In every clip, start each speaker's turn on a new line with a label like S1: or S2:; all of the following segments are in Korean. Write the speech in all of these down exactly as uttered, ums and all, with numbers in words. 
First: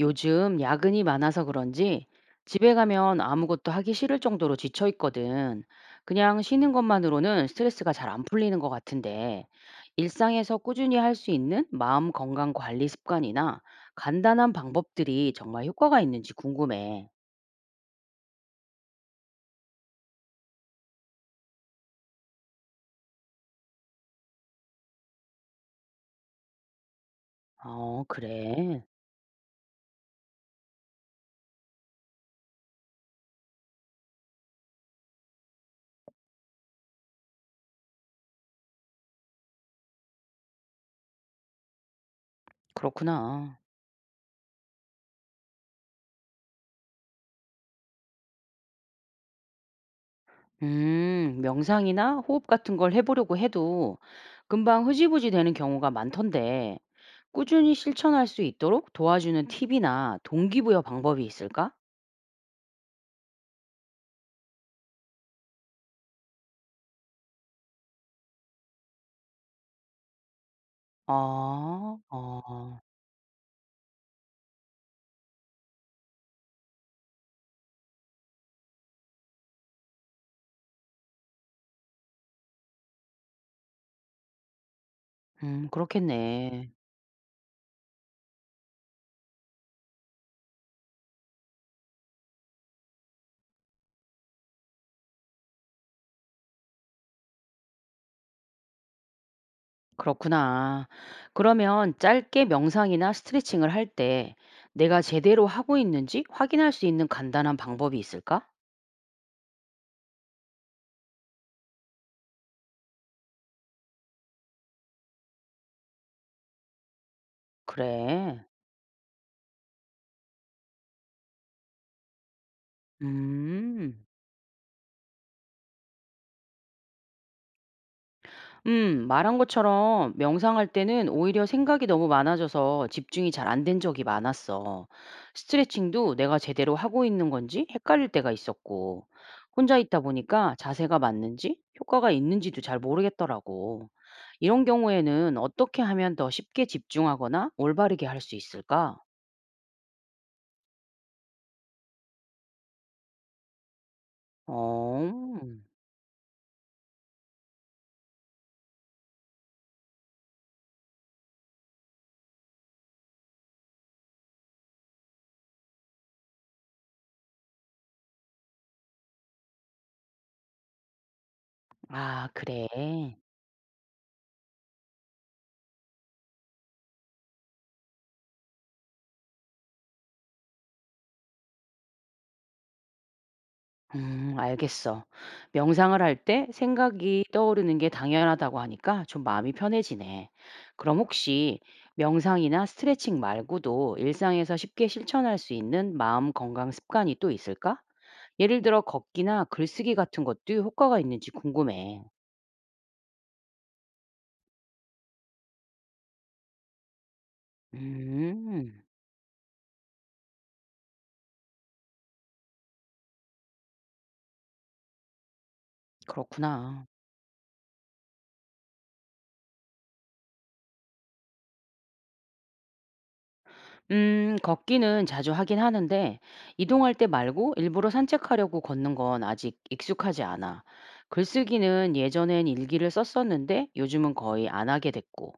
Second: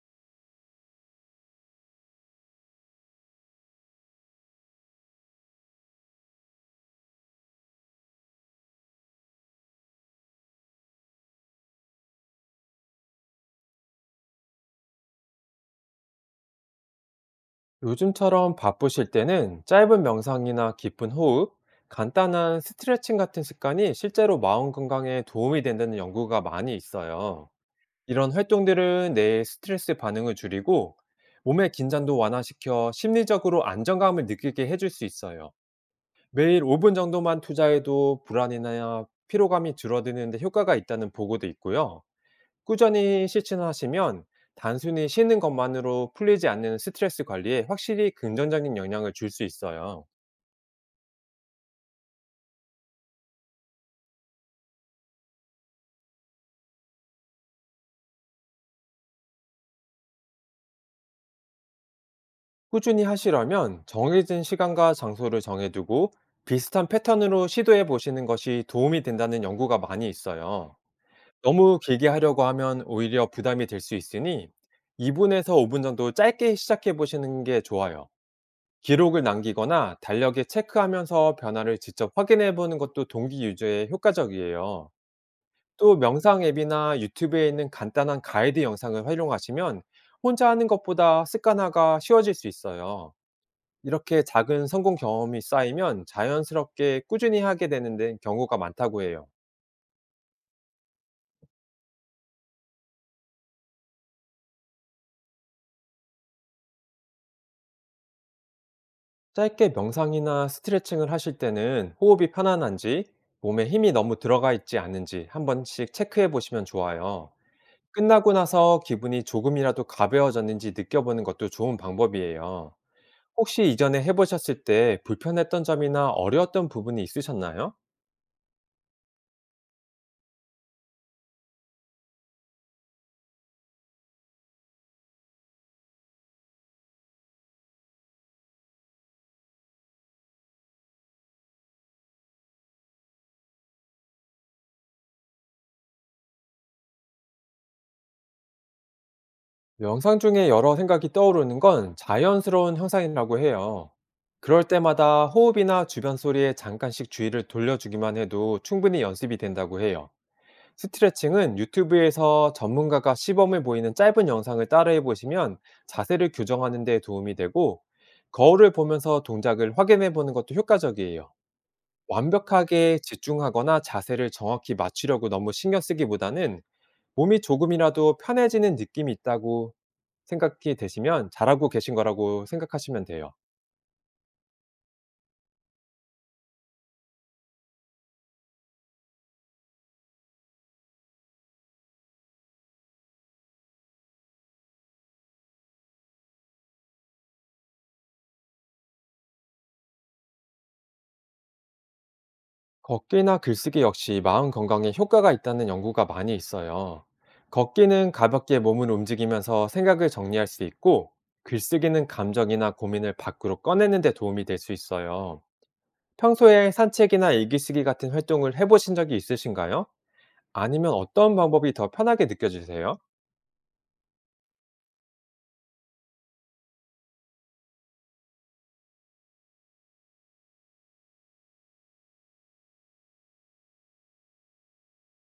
S1: 요즘 야근이 많아서 그런지 집에 가면 아무것도 하기 싫을 정도로 지쳐 있거든. 그냥 쉬는 것만으로는 스트레스가 잘 안 풀리는 것 같은데, 일상에서 꾸준히 할 수 있는 마음 건강 관리 습관이나 간단한 방법들이 정말 효과가 있는지 궁금해.
S2: 요즘처럼 바쁘실 때는 짧은 명상이나 깊은 호흡, 간단한 스트레칭 같은 습관이 실제로 마음 건강에 도움이 된다는 연구가 많이 있어요.
S1: 어,
S2: 이런
S1: 그래.
S2: 활동들은 뇌의 스트레스 반응을 줄이고 몸의 긴장도 완화시켜 심리적으로 안정감을 느끼게 해줄 수 있어요. 매일 오 분 정도만 투자해도 불안이나 피로감이 줄어드는데 효과가 있다는 보고도 있고요. 꾸준히
S1: 그렇구나.
S2: 실천하시면 단순히 쉬는 것만으로 풀리지 않는 스트레스 관리에 확실히 긍정적인 영향을 줄 수 있어요.
S1: 음, 명상이나 호흡 같은 걸 해보려고 해도 금방 흐지부지 되는 경우가 많던데, 꾸준히 실천할 수 있도록 도와주는 팁이나 동기부여 방법이 있을까?
S2: 꾸준히 하시려면 정해진 시간과 장소를 정해두고 비슷한 패턴으로 시도해 보시는 것이 도움이 된다는 연구가 많이 있어요. 너무
S1: 아,
S2: 길게 하려고
S1: 아,
S2: 하면 오히려 부담이 될 수 있으니 이 분에서 오 분 정도 짧게 시작해 보시는 게 좋아요. 기록을 남기거나 달력에 체크하면서 변화를 직접 확인해 보는 것도 동기 유지에 효과적이에요.
S1: 음,
S2: 또 명상
S1: 그렇겠네.
S2: 앱이나 유튜브에 있는 간단한 가이드 영상을 활용하시면 혼자 하는 것보다 습관화가 쉬워질 수 있어요. 이렇게 작은 성공 경험이 쌓이면 자연스럽게 꾸준히 하게 되는 데 경우가 많다고 해요.
S1: 그렇구나. 그러면 짧게 명상이나 스트레칭을 할 때 내가 제대로 하고 있는지 확인할 수 있는 간단한 방법이 있을까?
S2: 짧게 명상이나 스트레칭을 하실 때는 호흡이 편안한지 몸에 힘이 너무 들어가 있지 않은지 한 번씩 체크해 보시면 좋아요. 끝나고
S1: 그래.
S2: 나서 기분이 조금이라도 가벼워졌는지 느껴보는 것도 좋은 방법이에요. 혹시 이전에
S1: 음.
S2: 해 보셨을 때 불편했던 점이나 어려웠던 부분이 있으셨나요?
S1: 음, 말한 것처럼 명상할 때는 오히려 생각이 너무 많아져서 집중이 잘 안 된 적이 많았어. 스트레칭도 내가 제대로 하고 있는 건지 헷갈릴 때가 있었고, 혼자 있다 보니까 자세가 맞는지 효과가 있는지도 잘 모르겠더라고. 이런 경우에는 어떻게 하면 더 쉽게 집중하거나 올바르게 할 수 있을까?
S2: 명상 중에 여러 생각이 떠오르는 건 자연스러운 현상이라고 해요. 그럴 때마다
S1: 어, 음.
S2: 호흡이나 주변 소리에 잠깐씩 주의를 돌려주기만 해도 충분히 연습이 된다고 해요. 스트레칭은 유튜브에서 전문가가 시범을 보이는 짧은 영상을 따라해 보시면 자세를 교정하는 데 도움이 되고, 거울을 보면서 동작을 확인해 보는 것도 효과적이에요.
S1: 아, 그래.
S2: 완벽하게 집중하거나 자세를 정확히 맞추려고 너무 신경 쓰기보다는 몸이 조금이라도 편해지는 느낌이 있다고 생각이 되시면 잘하고 계신 거라고 생각하시면 돼요.
S1: 음, 알겠어. 명상을 할 때 생각이 떠오르는 게 당연하다고 하니까 좀 마음이 편해지네. 그럼 혹시 명상이나 스트레칭 말고도 일상에서 쉽게 실천할 수 있는 마음 건강 습관이 또 있을까? 예를 들어 걷기나 글쓰기 같은 것도 효과가 있는지 궁금해.
S2: 걷기나 글쓰기 역시 마음 건강에 효과가 있다는 연구가 많이 있어요. 걷기는 가볍게
S1: 음,
S2: 몸을 움직이면서 생각을 정리할 수 있고, 글쓰기는 감정이나 고민을 밖으로 꺼내는 데 도움이 될 수 있어요. 평소에
S1: 그렇구나.
S2: 산책이나 일기쓰기 같은 활동을 해보신 적이 있으신가요? 아니면 어떤 방법이 더 편하게 느껴지세요?
S1: 음, 걷기는 자주 하긴 하는데, 이동할 때 말고 일부러 산책하려고 걷는 건 아직 익숙하지 않아. 글쓰기는 예전엔 일기를 썼었는데, 요즘은 거의 안 하게 됐고,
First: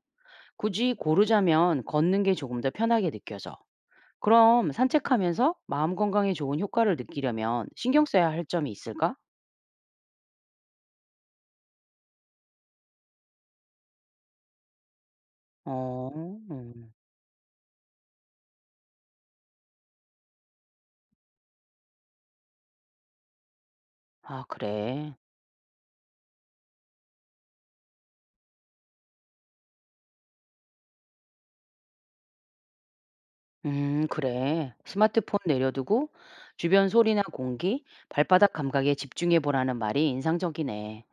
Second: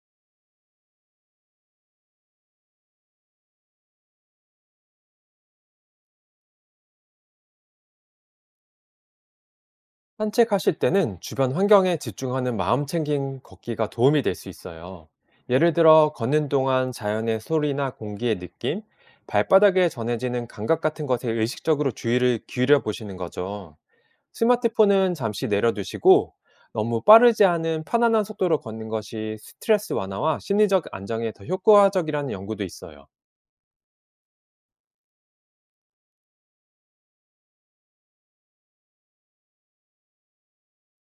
S1: 굳이 고르자면 걷는 게 조금 더 편하게 느껴져. 그럼 산책하면서 마음 건강에 좋은 효과를 느끼려면 신경 써야 할 점이 있을까?
S2: 산책하실 때는 주변 환경에 집중하는 마음 챙김 걷기가 도움이 될 수 있어요. 예를
S1: 어,
S2: 들어, 걷는
S1: 음.
S2: 동안 자연의 소리나 공기의 느낌, 발바닥에 전해지는 감각 같은 것에 의식적으로 주의를 기울여 보시는 거죠.
S1: 아, 그래.
S2: 스마트폰은 잠시 내려두시고, 너무 빠르지 않은 편안한 속도로 걷는 것이 스트레스 완화와 심리적 안정에 더 효과적이라는 연구도 있어요.
S1: 음, 그래. 스마트폰 내려두고 주변 소리나 공기, 발바닥 감각에 집중해 보라는 말이 인상적이네.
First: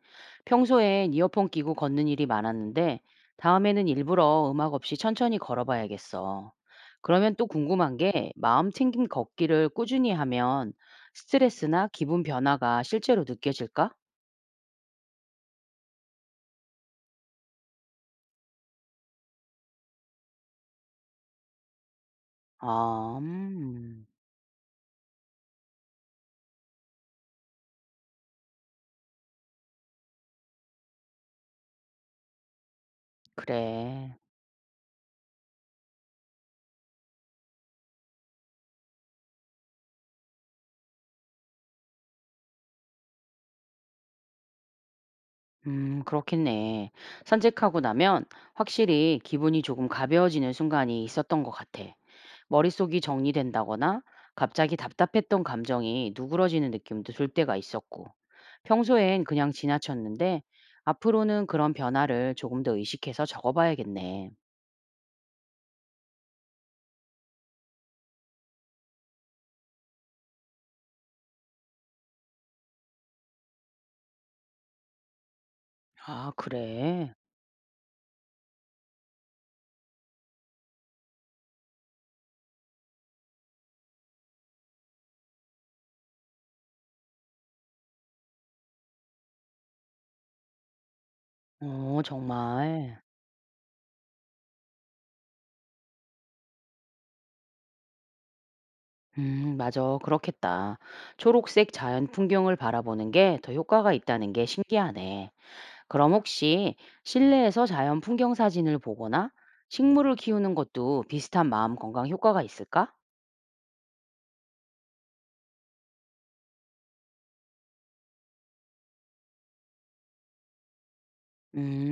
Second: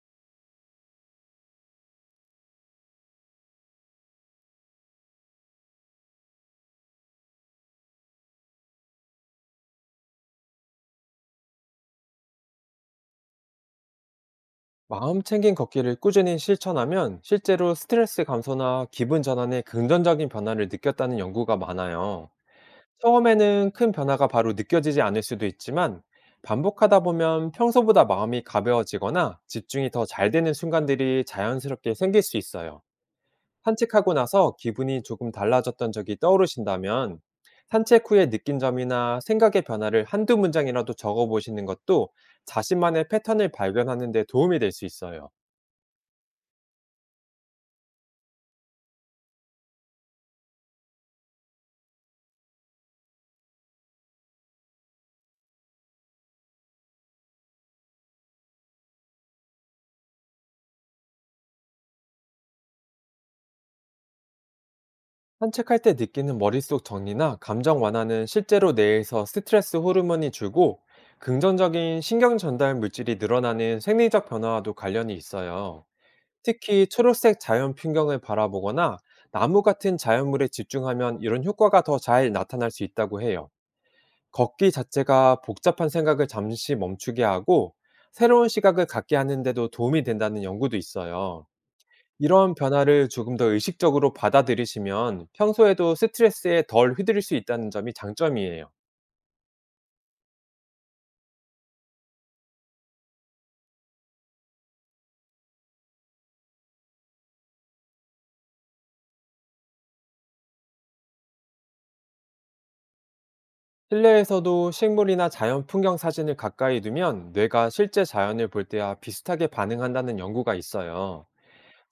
S1: 평소엔 이어폰 끼고 걷는 일이 많았는데 다음에는 일부러 음악 없이 천천히 걸어봐야겠어. 그러면 또 궁금한 게 마음 챙김 걷기를 꾸준히 하면 스트레스나 기분 변화가 실제로 느껴질까?
S2: 마음 챙긴 걷기를 꾸준히 실천하면 실제로 스트레스 감소나 기분 전환에 긍정적인 변화를 느꼈다는 연구가 많아요.
S1: 아,
S2: 처음에는 큰
S1: 음,
S2: 변화가 바로 느껴지지 않을 수도 있지만 반복하다 보면 평소보다 마음이 가벼워지거나 집중이 더 잘 되는 순간들이 자연스럽게 생길 수 있어요. 산책하고
S1: 그래.
S2: 나서 기분이 조금 달라졌던 적이 떠오르신다면 산책 후에 느낀 점이나 생각의 변화를 한두 문장이라도 적어보시는 것도 자신만의 패턴을 발견하는 데 도움이 될 수 있어요.
S1: 음, 그렇겠네. 산책하고 나면 확실히 기분이 조금 가벼워지는 순간이 있었던 것 같아. 머릿속이 정리된다거나 갑자기 답답했던 감정이 누그러지는 느낌도 들 때가 있었고. 평소엔 그냥 지나쳤는데 앞으로는 그런 변화를 조금 더 의식해서 적어봐야겠네.
S2: 산책할 때 느끼는 머릿속 정리나 감정 완화는 실제로 뇌에서 스트레스 호르몬이 줄고 긍정적인 신경 전달 물질이 늘어나는 생리적 변화와도 관련이 있어요.
S1: 아,
S2: 특히
S1: 그래?
S2: 초록색 자연 풍경을 바라보거나 나무 같은 자연물에 집중하면 이런 효과가 더 잘 나타날 수 있다고 해요. 걷기 자체가 복잡한 생각을 잠시 멈추게 하고 새로운 시각을 갖게 하는데도 도움이 된다는 연구도 있어요.
S1: 어,
S2: 이런
S1: 정말.
S2: 변화를 조금 더 의식적으로 받아들이시면 평소에도 스트레스에 덜 휘둘릴 수 있다는 점이 장점이에요.
S1: 음, 맞아. 그렇겠다. 초록색 자연 풍경을 바라보는 게 더 효과가 있다는 게 신기하네. 그럼 혹시 실내에서 자연 풍경 사진을 보거나 식물을 키우는 것도 비슷한 마음 건강 효과가 있을까?
S2: 실내에서도 식물이나 자연 풍경 사진을 가까이 두면 뇌가 실제 자연을 볼 때와 비슷하게 반응한다는 연구가 있어요.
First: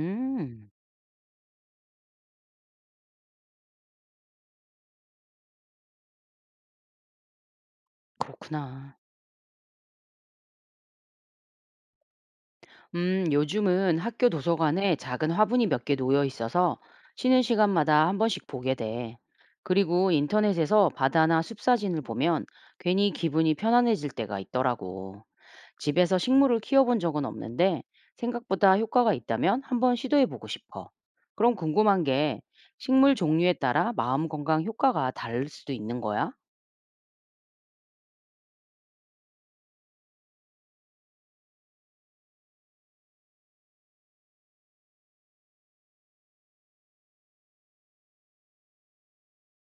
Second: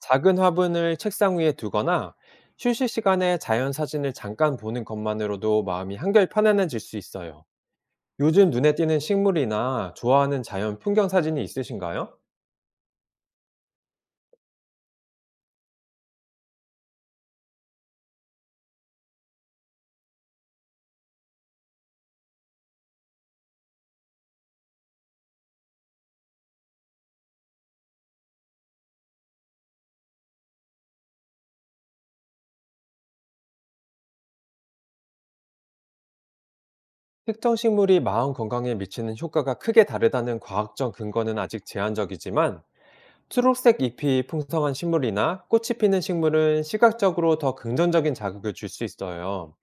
S2: 작은 화분을 책상 위에 두거나 휴식 시간에 자연 사진을 잠깐 보는 것만으로도 마음이 한결 편안해질 수 있어요. 요즘 눈에
S1: 그렇구나.
S2: 띄는 식물이나 좋아하는 자연 풍경 사진이 있으신가요?
S1: 음, 요즘은 학교 도서관에 작은 화분이 몇 개 놓여 있어서 쉬는 시간마다 한 번씩 보게 돼. 그리고 인터넷에서 바다나 숲 사진을 보면 괜히 기분이 편안해질 때가 있더라고. 집에서 식물을 키워본 적은 없는데 생각보다 효과가 있다면 한 번 시도해보고 싶어. 그럼 궁금한 게 식물 종류에 따라 마음 건강 효과가 다를 수도 있는 거야?
S2: 특정 식물이 마음 건강에 미치는 효과가 크게 다르다는 과학적 근거는 아직 제한적이지만 초록색 잎이 풍성한 식물이나 꽃이 피는 식물은 시각적으로 더 긍정적인 자극을 줄 수 있어요.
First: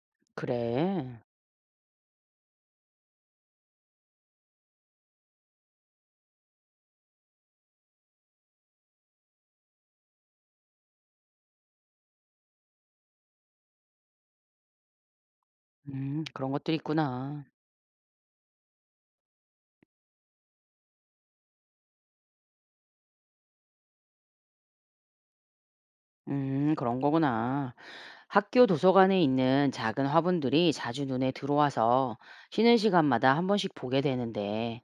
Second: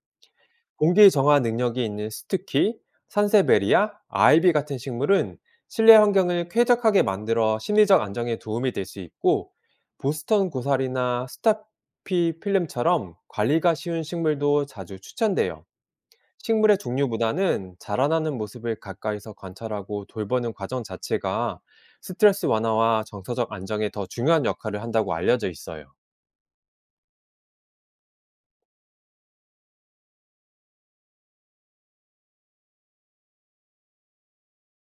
S2: 공기
S1: 그래.
S2: 정화 능력이 있는 스투키, 산세베리아, 아이비 같은 식물은 실내 환경을 쾌적하게 만들어 심리적 안정에 도움이 될 수 있고, 보스턴 고사리나 스타피 필름처럼 관리가 쉬운 식물도 자주 추천돼요.
S1: 음, 그런 것들이
S2: 식물의
S1: 있구나.
S2: 종류보다는 자라나는 모습을 가까이서 관찰하고 돌보는 과정 자체가 스트레스 완화와 정서적 안정에 더 중요한 역할을 한다고 알려져 있어요.
S1: 음, 그런 거구나. 학교 도서관에 있는 작은 화분들이 자주 눈에 들어와서 쉬는 시간마다 한 번씩 보게 되는데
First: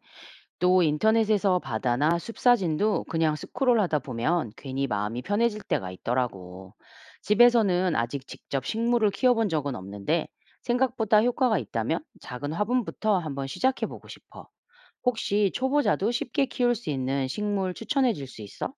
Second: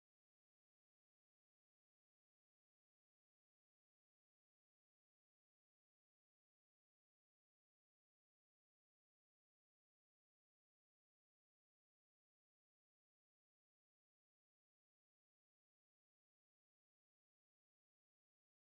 S1: 또 인터넷에서 바다나 숲 사진도 그냥 스크롤하다 보면 괜히 마음이 편해질 때가 있더라고. 집에서는 아직 직접 식물을 키워본 적은 없는데 생각보다 효과가 있다면 작은 화분부터 한번 시작해 보고 싶어. 혹시 초보자도 쉽게 키울 수 있는 식물 추천해 줄 수 있어?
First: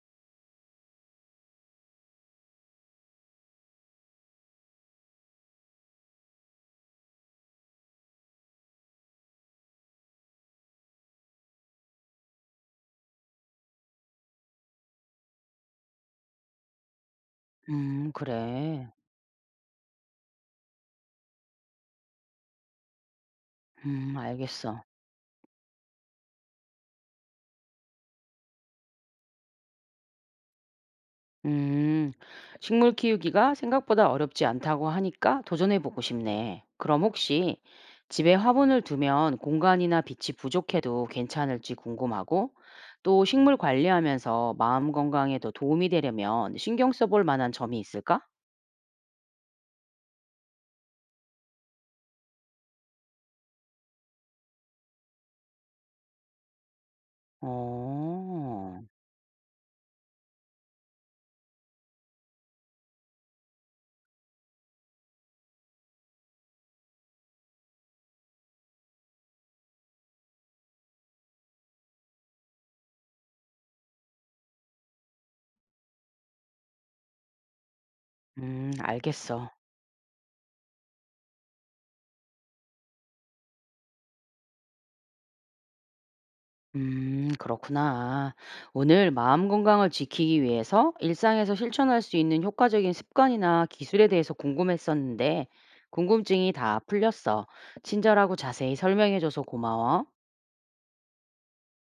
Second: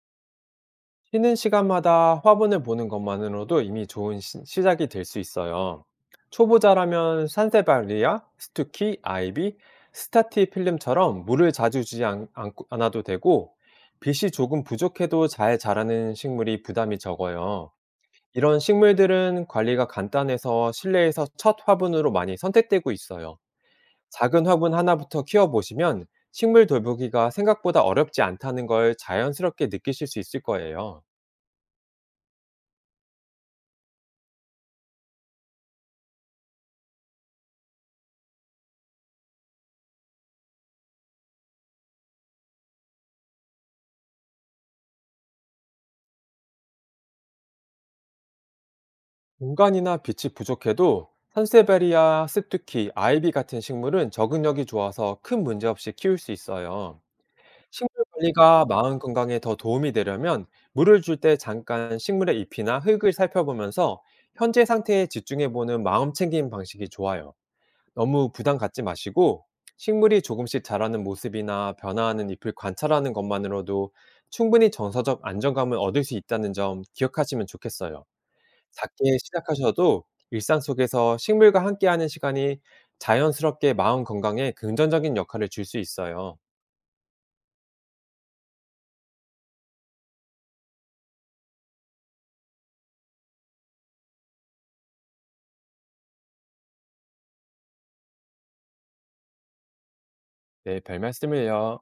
S2: 쉬는 시간마다 화분을 보는 것만으로도 이미 좋은 시, 시작이 될 수 있어요. 초보자라면 산세발리아, 스투키, 아이비, 스타티 필름처럼 물을 자주 주지 않, 않- 않아도 되고 빛이 조금 부족해도 잘 자라는 식물이 부담이 적어요.
S1: 음,
S2: 이런
S1: 그래.
S2: 식물들은 관리가 간단해서 실내에서 첫 화분으로 많이 선택되고 있어요.
S1: 음,
S2: 작은 화분
S1: 알겠어.
S2: 하나부터 키워보시면 식물 돌보기가 생각보다 어렵지 않다는 걸 자연스럽게 느끼실 수 있을 거예요.
S1: 음, 식물 키우기가 생각보다 어렵지 않다고 하니까 도전해 보고 싶네. 그럼 혹시 집에 화분을 두면 공간이나 빛이 부족해도 괜찮을지 궁금하고, 또 식물 관리하면서 마음 건강에 더 도움이 되려면 신경 써볼 만한 점이 있을까?
S2: 공간이나 빛이 부족해도 산세베리아, 스투키, 아이비 같은 식물은 적응력이 좋아서 큰 문제 없이 키울 수 있어요. 식물 관리가
S1: 어,
S2: 마음 건강에 더 도움이 되려면 물을 줄 때 잠깐 식물의 잎이나 흙을 살펴보면서 현재 상태에 집중해보는 마음 챙김 방식이 좋아요. 너무 부담 갖지 마시고 식물이 조금씩 자라는 모습이나 변화하는 잎을 관찰하는 것만으로도 충분히 정서적 안정감을 얻을 수 있다는 점 기억하시면 좋겠어요.
S1: 음,
S2: 작게
S1: 알겠어.
S2: 시작하셔도 일상 속에서 식물과 함께하는 시간이 자연스럽게 마음 건강에 긍정적인 역할을 줄 수 있어요.
S1: 음, 그렇구나. 오늘 마음 건강을 지키기 위해서 일상에서 실천할 수 있는 효과적인 습관이나 기술에 대해서 궁금했었는데, 궁금증이 다 풀렸어. 친절하고 자세히 설명해줘서 고마워.
S2: 네, 별 말씀을요.